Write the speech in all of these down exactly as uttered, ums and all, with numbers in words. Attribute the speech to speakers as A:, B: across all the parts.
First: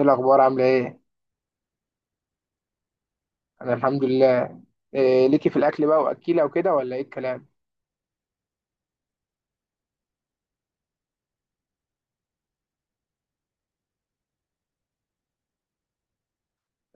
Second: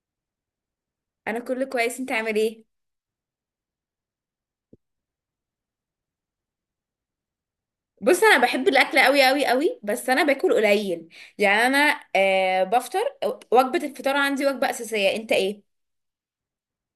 A: ايه الاخبار؟ عامله ايه؟
B: انا كله كويس. انت عامل ايه؟
A: انا الحمد لله. إيه ليكي في الاكل بقى واكيله وكده، ولا ايه الكلام؟
B: بص، انا بحب الاكل قوي قوي قوي بس انا باكل قليل. يعني انا آه بفطر. وجبه الفطار عندي وجبه اساسيه. انت ايه؟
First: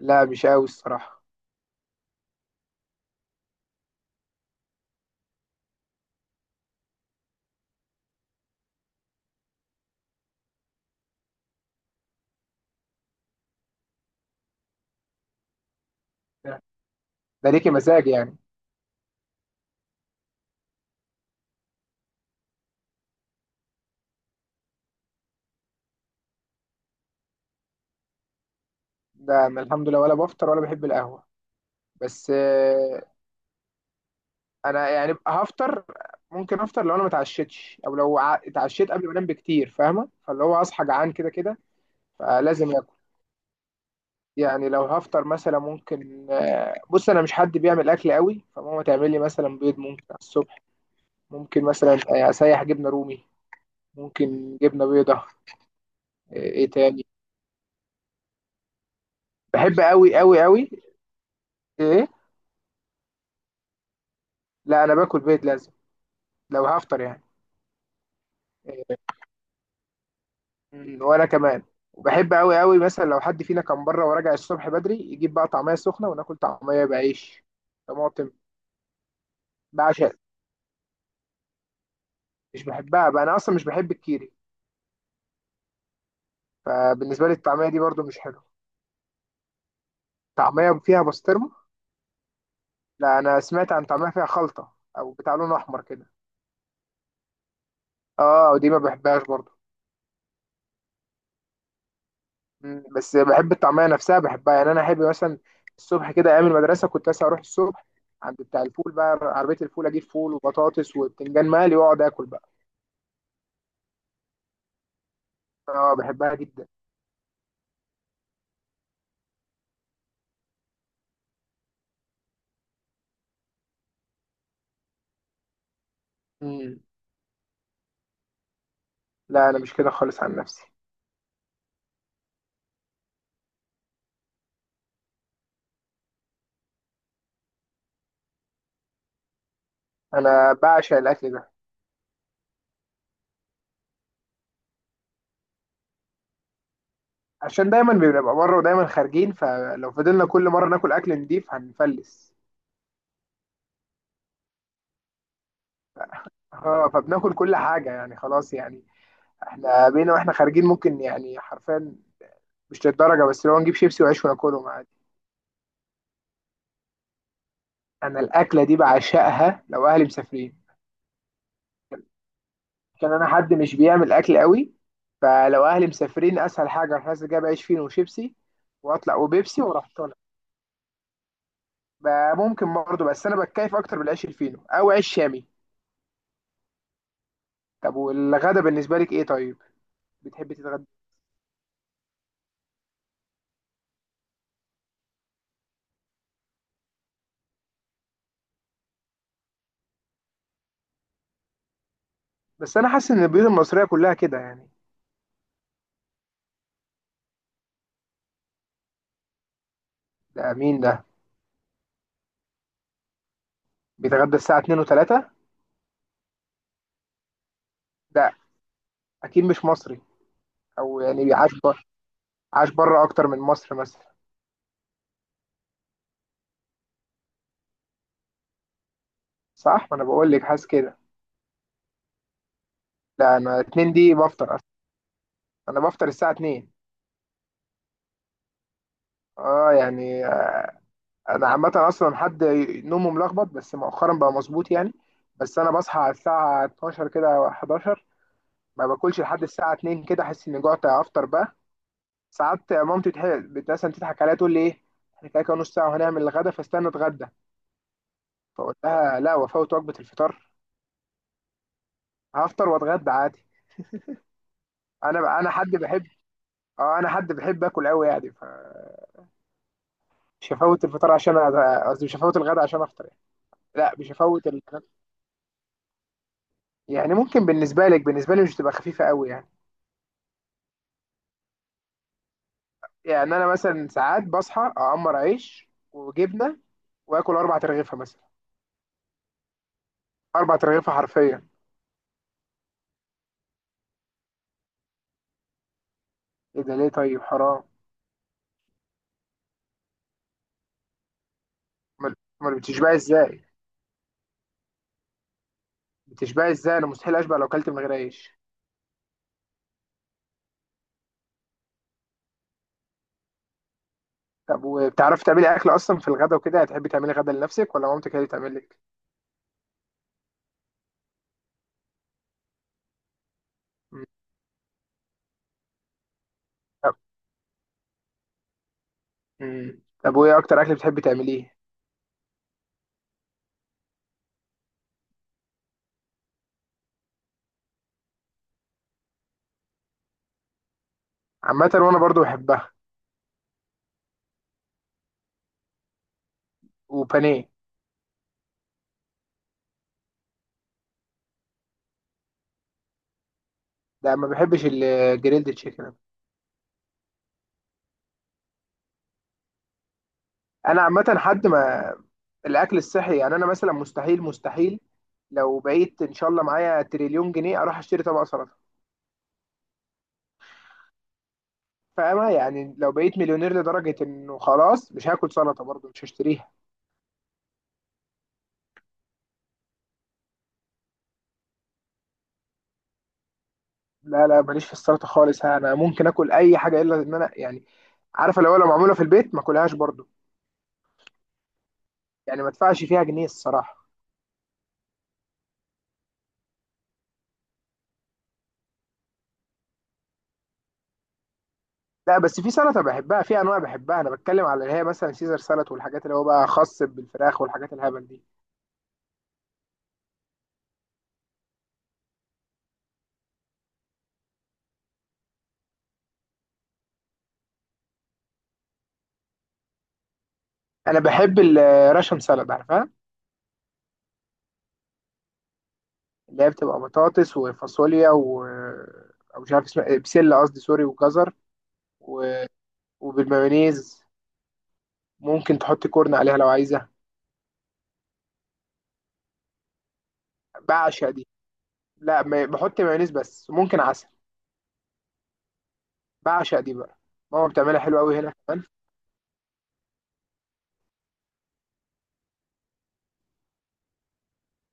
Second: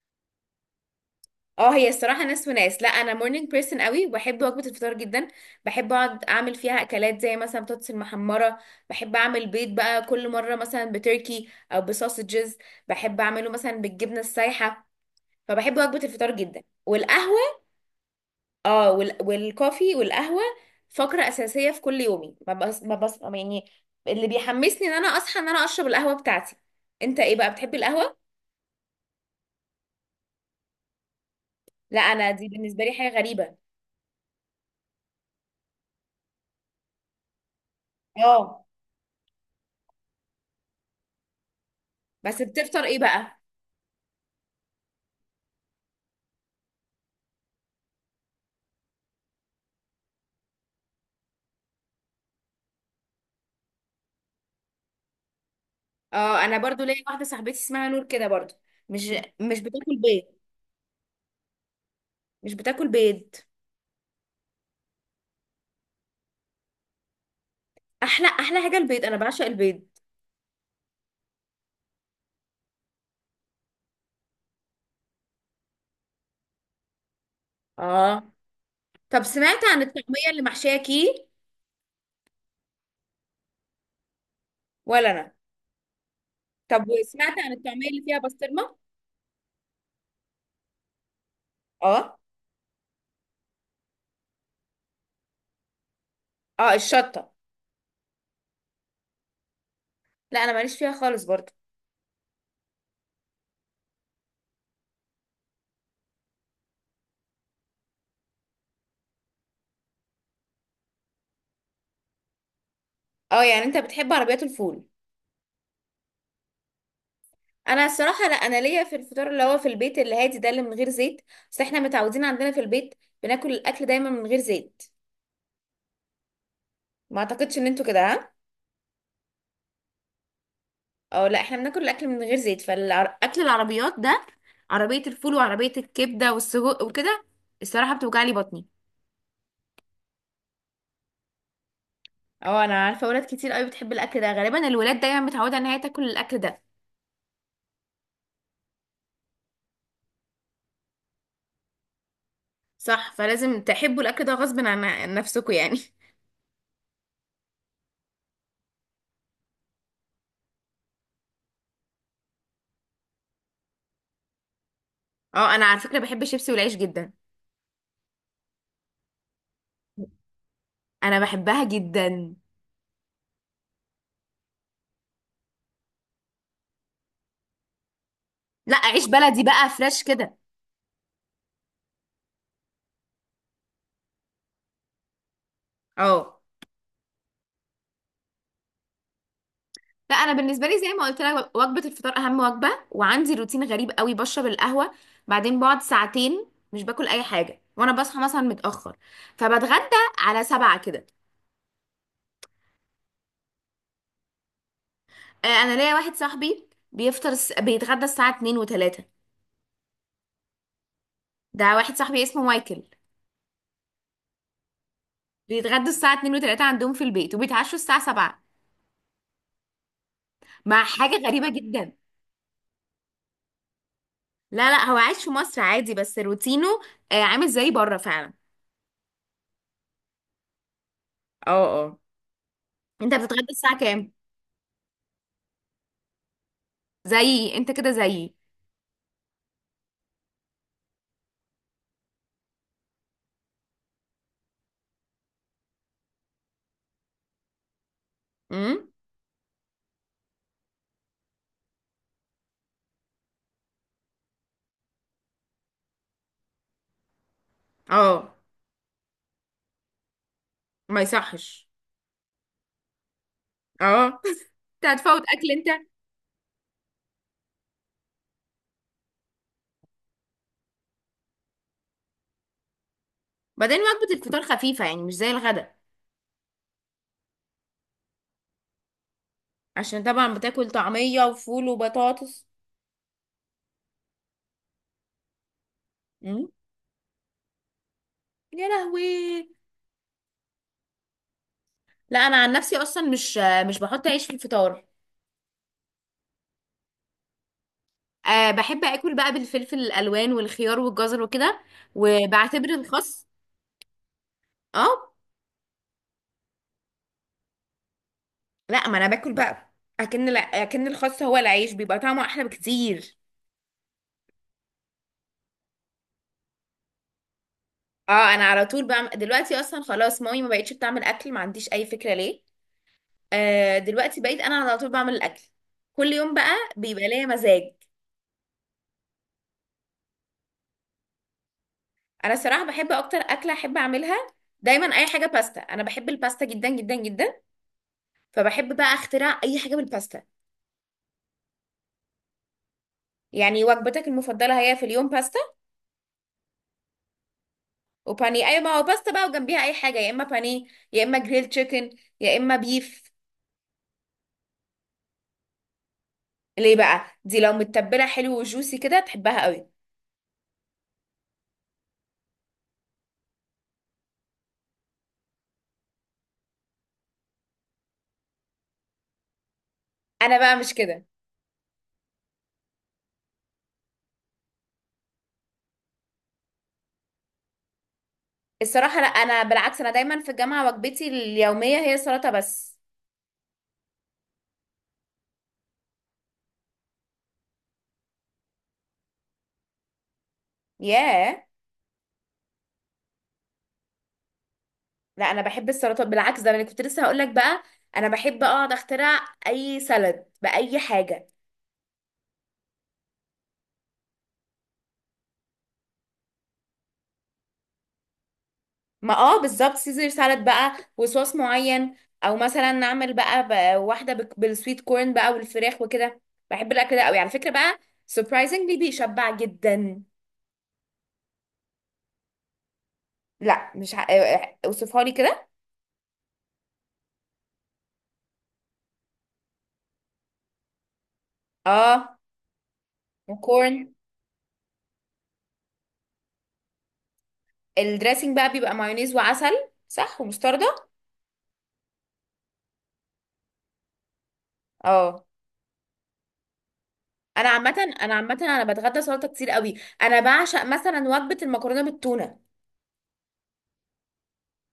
A: لا مش قوي الصراحه.
B: اه، هي الصراحه ناس وناس. لا انا مورنينج بيرسون قوي وبحب وجبه الفطار جدا. بحب اقعد اعمل فيها اكلات زي مثلا بطاطس المحمره. بحب اعمل بيض بقى كل مره، مثلا بتركي او بسوسجز. بحب اعمله مثلا بالجبنه السايحه. فبحب وجبه الفطار جدا
A: ده
B: والقهوه.
A: ليكي مزاج يعني.
B: اه وال... والكوفي والقهوة فقرة أساسية في كل يومي. ما بس... ما بس... يعني اللي بيحمسني ان انا اصحى ان انا اشرب القهوة بتاعتي. انت ايه بقى، بتحب القهوة؟
A: ده انا الحمد لله ولا بفطر ولا بحب القهوه.
B: لا، انا
A: بس
B: دي بالنسبة لي حاجة
A: إيه،
B: غريبة.
A: انا يعني هفطر. ممكن افطر لو انا ما اتعشتش او لو ع-
B: اه.
A: اتعشيت قبل ما انام بكتير، فاهمه؟ فاللي هو اصحى جعان كده كده،
B: بس
A: فلازم
B: بتفطر
A: اكل.
B: ايه بقى؟
A: يعني لو هفطر مثلا ممكن آه، بص، انا مش حد بيعمل اكل قوي، فماما تعمل لي مثلا بيض ممكن على الصبح. ممكن مثلا آه، اسيح جبنه رومي، ممكن جبنه بيضه.
B: اه
A: ايه
B: انا
A: إيه
B: برضو ليا
A: تاني؟
B: واحدة صاحبتي اسمها نور كده برضو. مش مش
A: بحب
B: بتاكل
A: قوي
B: بيض.
A: قوي قوي. ايه؟
B: مش بتاكل بيض.
A: لا انا باكل بيض لازم، لو هفطر يعني.
B: احلى احلى حاجة
A: إيه.
B: البيض، انا بعشق البيض.
A: مم، وانا كمان. وبحب قوي قوي مثلا لو حد فينا كان بره وراجع الصبح بدري، يجيب بقى طعميه سخنه وناكل طعميه بعيش، طماطم.
B: اه. طب سمعت عن
A: بعشق.
B: الطعمية اللي محشية كي؟
A: مش بحبها بقى، انا اصلا مش بحب الكيري.
B: ولا انا. طب
A: فبالنسبه لي
B: وسمعت عن
A: الطعميه دي
B: الطعمية اللي
A: برضو
B: فيها
A: مش حلوه.
B: بسطرمة؟
A: طعميه فيها بسطرمه؟
B: اه.
A: لا انا سمعت عن طعميه فيها خلطه، او بتاع لون احمر كده.
B: اه الشطة.
A: اه ودي ما بحبهاش برضو.
B: لا انا ماليش فيها خالص برضو.
A: مم. بس بحب الطعميه نفسها، بحبها يعني. انا احب مثلا الصبح كده ايام المدرسه كنت مثلا اروح الصبح عند بتاع الفول بقى، عربيه الفول، اجيب فول وبطاطس وبتنجان مقلي واقعد اكل بقى.
B: اه يعني انت بتحب عربيات الفول.
A: اه بحبها جدا.
B: انا الصراحه لا، انا ليا في الفطار اللي هو في البيت اللي هادي ده، اللي من غير زيت. بس احنا متعودين عندنا في البيت بناكل الاكل دايما من غير زيت.
A: مم.
B: ما اعتقدش ان انتوا كده، ها؟
A: لا انا مش كده خالص عن نفسي.
B: اه لا احنا بناكل الاكل من غير زيت. فالاكل العربيات ده، عربيه الفول وعربيه الكبده والسجق وكده، الصراحه بتوجع لي بطني.
A: انا بعشق الاكل ده،
B: اه انا عارفه ولاد كتير قوي بتحب الاكل ده. غالبا الولاد دايما متعوده ان هي تاكل الاكل ده.
A: عشان دايما بنبقى بره ودايما خارجين، فلو فضلنا كل مره ناكل اكل نضيف هنفلس.
B: صح، فلازم تحبوا الاكل ده غصب عن عن نفسكم يعني.
A: اه فبناكل كل حاجه يعني خلاص يعني. احنا بينا واحنا خارجين ممكن يعني حرفيا، مش للدرجه، بس لو نجيب شيبسي وعيش وناكلهم عادي.
B: اه انا على فكره بحب الشيبسي والعيش جدا.
A: انا الاكله دي بعشقها لو اهلي مسافرين.
B: انا بحبها جدا.
A: كان انا حد مش بيعمل اكل قوي، فلو اهلي مسافرين اسهل حاجه اروح نازل جايب عيش فينو وشيبسي
B: لا، عيش
A: واطلع
B: بلدي
A: وبيبسي
B: بقى
A: واروح
B: فريش
A: طالع.
B: كده.
A: ب- ممكن برضه، بس انا بتكيف اكتر بالعيش الفينو او عيش شامي.
B: اه.
A: طب والغدا بالنسبه لك ايه طيب؟
B: لا انا
A: بتحبي
B: بالنسبه لي
A: تتغدى؟
B: زي ما قلت لك، وجبه الفطار اهم وجبه، وعندي روتين غريب قوي. بشرب القهوه، بعدين بقعد ساعتين مش باكل اي حاجه، وانا بصحى مثلا متاخر، فبتغدى على سبعة كده.
A: بس انا حاسس ان البيوت المصريه كلها كده يعني.
B: آه، انا ليا واحد صاحبي بيفطر الس- بيتغدى الساعه اتنين و3.
A: ده مين ده
B: ده واحد صاحبي اسمه مايكل.
A: بيتغدى الساعه اتنين و3؟
B: بيتغدى الساعه اتنين و3 عندهم في البيت، وبيتعشوا الساعه
A: ده
B: سبعة.
A: اكيد مش مصري.
B: مع
A: او
B: حاجه
A: يعني
B: غريبه
A: بيعاش بره،
B: جدا.
A: عاش بره اكتر من مصر مثلا.
B: لا لا، هو عايش في مصر عادي بس روتينه آه، عامل زي بره فعلا.
A: صح، ما انا بقول لك حاسس كده.
B: اه اه. انت
A: لا
B: بتتغدى
A: انا
B: الساعة
A: اتنين
B: كام؟
A: دي بفطر. انا بفطر الساعه اتنين.
B: زيي، انت كده زيي.
A: اه يعني. انا عامه اصلا حد نومه ملخبط، بس مؤخرا بقى مظبوط يعني. بس انا بصحى على الساعه اتناشر كده أو حداشر. ما
B: امم.
A: باكلش لحد الساعه اتنين كده، احس اني جوعت افطر بقى. ساعات مامتي تح- بت- مثلا تضحك عليا تقول لي ايه، احنا كده كده نص ساعه وهنعمل الغدا فاستنى اتغدى.
B: اه.
A: فاقول لها لا، وافوت وجبه الفطار.
B: ما يصحش.
A: هفطر واتغدى عادي.
B: اه. انت هتفوت
A: انا
B: اكل
A: انا
B: انت.
A: حد بحب. اه انا حد بحب اكل قوي يعني، فمش هفوت الفطار عشان أ- قصدي مش هفوت الغدا عشان افطر يعني.
B: بعدين
A: لا مش
B: وجبة الفطار
A: هفوت الغدا.
B: خفيفة يعني، مش زي الغدا.
A: يعني ممكن بالنسبة لك، بالنسبة لي مش تبقى خفيفة قوي يعني.
B: عشان طبعا بتاكل طعمية وفول وبطاطس.
A: يعني أنا مثلا ساعات بصحى أعمر عيش
B: امم.
A: وجبنة وآكل أربع ترغيفة مثلا.
B: يا لهوي.
A: أربع ترغيفة حرفيا.
B: لا انا عن نفسي اصلا مش مش بحط عيش في الفطار.
A: إيه ده، ليه طيب؟ حرام.
B: أه بحب اكل بقى بالفلفل الالوان والخيار والجزر وكده،
A: أمال؟ أمال
B: وبعتبر
A: بتشبعي
B: الخس.
A: إزاي؟
B: اه.
A: بتشبعي إزاي؟ أنا مستحيل أشبع لو أكلت من غير عيش.
B: لا ما انا باكل بقى، اكن اكن الخس هو العيش، بيبقى طعمه احلى بكتير.
A: طب وبتعرفي تعملي أكل أصلا في الغدا وكده؟ هتحبي تعملي غدا لنفسك ولا مامتك هي اللي
B: اه انا
A: تعمل
B: على
A: لك؟
B: طول بعمل دلوقتي. اصلا خلاص مامي ما بقتش بتعمل اكل، ما عنديش اي فكره ليه. آه
A: مم.
B: دلوقتي بقيت انا على طول بعمل الاكل كل يوم بقى،
A: طب.
B: بيبقى ليا مزاج.
A: مم. طب وإيه أكتر أكل بتحبي تعمليه؟
B: انا صراحه بحب اكتر اكله احب اعملها دايما اي حاجه باستا. انا بحب الباستا جدا جدا جدا. فبحب بقى اخترع اي حاجه بالباستا.
A: عامة وأنا برضو بحبها.
B: يعني وجبتك المفضله هي في اليوم باستا
A: وبانيه.
B: وبانيه. اي، ما هو باستا بقى، وجنبيها اي حاجه، يا اما بانيه، يا اما جريل تشيكن، يا اما بيف.
A: ده ما بحبش الجريلد تشيكن.
B: ليه بقى؟ دي لو متبله حلو وجوسي كده تحبها قوي.
A: أنا عامة حد ما الاكل الصحي يعني. انا مثلا مستحيل مستحيل لو بقيت ان شاء الله معايا تريليون جنيه اروح اشتري طبق سلطه.
B: انا بقى مش كده.
A: فاهمة يعني؟ لو بقيت مليونير لدرجة انه خلاص، مش هاكل سلطة برضه، مش هشتريها.
B: الصراحة لا، أنا بالعكس، أنا دايما في الجامعة وجبتي اليومية هي سلطة بس.
A: لا لا، ماليش في السلطة خالص. انا ممكن اكل اي حاجة الا ان انا يعني، عارفة، لو لو معمولة في البيت ما اكلهاش برضه.
B: ياه.
A: يعني ما ادفعش فيها جنيه الصراحة.
B: لا أنا بحب السلطة بالعكس، ده أنا كنت لسه هقولك بقى. أنا بحب أقعد أخترع أي سلد بأي حاجة.
A: لا بس في سلطة بحبها، في انواع بحبها، انا بتكلم على اللي هي مثلا سيزر سلطة والحاجات اللي هو بقى خاص بالفراخ والحاجات الهبل دي.
B: ما اه بالظبط، سيزر سالاد بقى وصوص معين، أو مثلا نعمل بقى, بقى واحدة بك- بالسويت كورن بقى والفراخ وكده. بحب الأكل ده أوي على فكرة بقى. سربرايزنجلي بيشبع جدا.
A: انا بحب الراشن سلطة، عارفها؟
B: لا مش ه... اوصفها لي كده.
A: اللي هي بتبقى بطاطس وفاصوليا و او مش عارف اسمها إيه، بسله قصدي سوري، وجزر
B: اه.
A: و
B: وكورن.
A: وبالمايونيز. ممكن تحط كورن عليها لو عايزه.
B: الدريسنج بقى بيبقى مايونيز وعسل. صح، ومستردة.
A: بعشق دي. لا ما- بحط مايونيز بس ممكن عسل.
B: اه
A: بعشق دي بقى.
B: انا
A: ماما بتعملها
B: عامه
A: حلوه
B: انا
A: قوي هنا
B: عامه
A: كمان.
B: انا بتغدى سلطه كتير قوي. انا بعشق مثلا وجبه المكرونه بالتونه.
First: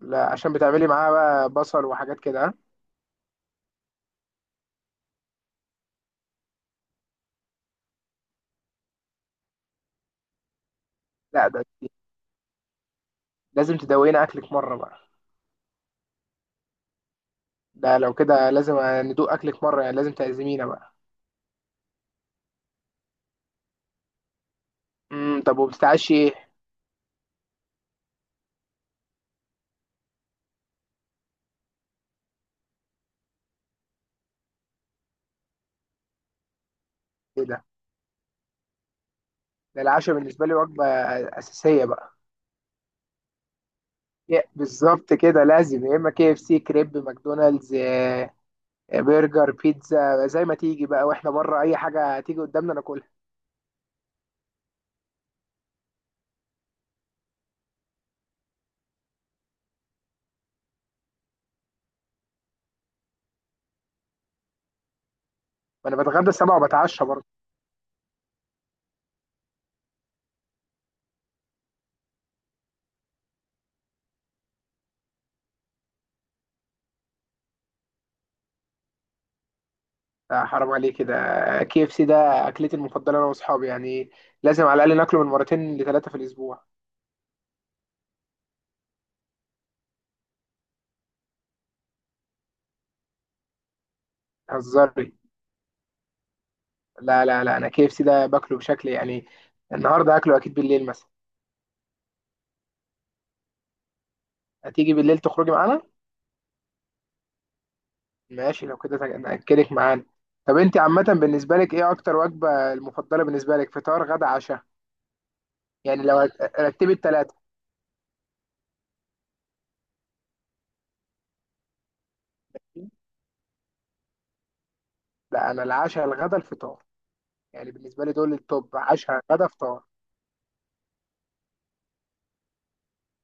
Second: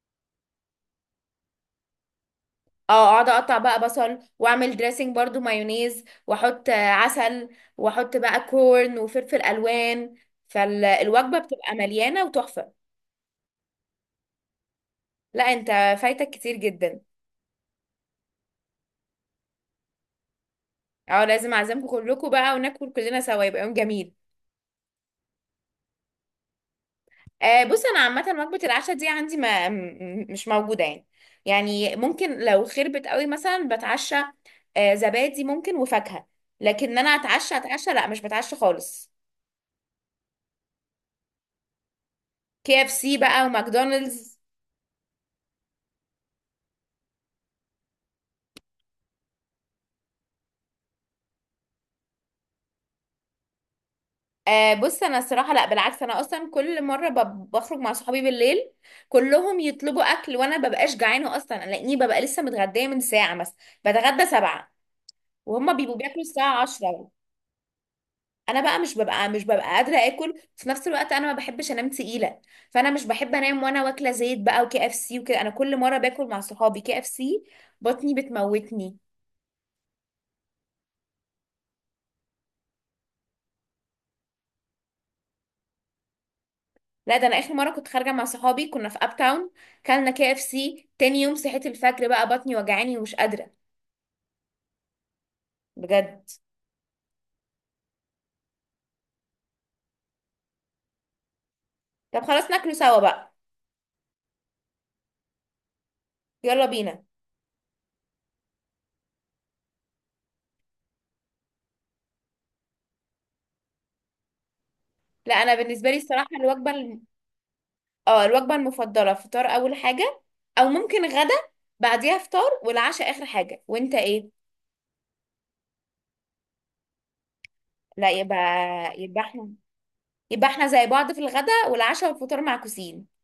A: لا عشان بتعملي معاها بقى بصل وحاجات كده، ها؟
B: اه اقعد اقطع بقى بصل، واعمل دريسنج برضو مايونيز، واحط آه، عسل، واحط بقى كورن وفلفل الوان، فالوجبه
A: لا ده
B: بتبقى
A: دي.
B: مليانه وتحفه.
A: لازم تدوقينا اكلك مره بقى.
B: لا انت، فايتك كتير جدا.
A: ده لو كده لازم ندوق اكلك مره، يعني لازم تعزمينا بقى.
B: اه لازم اعزمكم كلكم بقى وناكل كلنا سوا، يبقى يوم جميل.
A: امم، طب وبتتعشي ايه؟
B: آه بص انا عامه وجبه العشاء دي عندي ما م- مش موجوده يعني. يعني ممكن لو خربت قوي مثلا بتعشى آه زبادي ممكن وفاكهه. لكن انا
A: ايه
B: اتعشى
A: ده؟
B: اتعشى، لا مش بتعشى خالص.
A: ده العشاء بالنسبه لي وجبه اساسيه بقى.
B: كي اف سي بقى وماكدونالدز.
A: يا- بالظبط كده، لازم يا اما كي اف سي كريب ماكدونالدز آه، آه، برجر بيتزا زي ما تيجي بقى، واحنا بره اي حاجه تيجي قدامنا ناكلها.
B: آه بص انا الصراحه لا بالعكس، انا اصلا كل مره ب- بخرج مع صحابي بالليل، كلهم يطلبوا اكل وانا ببقاش جعانه اصلا لاني ببقى لسه متغديه من ساعه، مثلا بتغدى سبعة وهم
A: ما
B: بيبقوا
A: انا
B: بياكلوا
A: بتغدى السبعة
B: الساعه
A: وبتعشى
B: عشرة.
A: برضه.
B: انا بقى مش ببقى مش ببقى قادره اكل في نفس الوقت. انا ما بحبش انام تقيله، فانا مش بحب انام وانا واكله زيت بقى وكي اف سي وكده. انا كل مره باكل مع صحابي كي اف سي بطني بتموتني.
A: آه، حرام عليك كده. كي اف سي ده اكلتي المفضله انا واصحابي يعني. لازم على الاقل ناكله من مرتين لثلاثه في الاسبوع.
B: لا ده انا اخر مره كنت خارجه مع صحابي كنا في اب تاون، كلنا كي اف سي. تاني يوم صحيت الفجر بقى بطني وجعاني ومش قادره.
A: هزاري؟
B: بجد.
A: لا لا لا، انا كي اف سي ده باكله بشكل يعني. النهارده هاكله اكيد بالليل مثلا.
B: طب خلاص ناكله سوا بقى.
A: هتيجي بالليل تخرجي معانا؟
B: يلا بينا.
A: ماشي لو كده، تج- ناكلك معانا. طب انت عامه بالنسبه لك ايه اكتر وجبه المفضله بالنسبه لك، فطار غدا عشاء؟
B: لا انا بالنسبه لي
A: يعني لو
B: الصراحه
A: هت-
B: الوجبه
A: رتبت
B: الم...
A: ثلاثة.
B: اه الوجبه المفضله فطار اول حاجه، او ممكن غدا بعديها فطار، والعشاء اخر حاجه. وانت ايه؟
A: لا أنا العشاء الغدا الفطار. يعني بالنسبة
B: لا
A: لي دول
B: يبقى،
A: التوب،
B: يبقى
A: عشاء غدا
B: احنا
A: فطار.
B: يبقى احنا زي بعض في الغداء والعشاء والفطار معكوسين.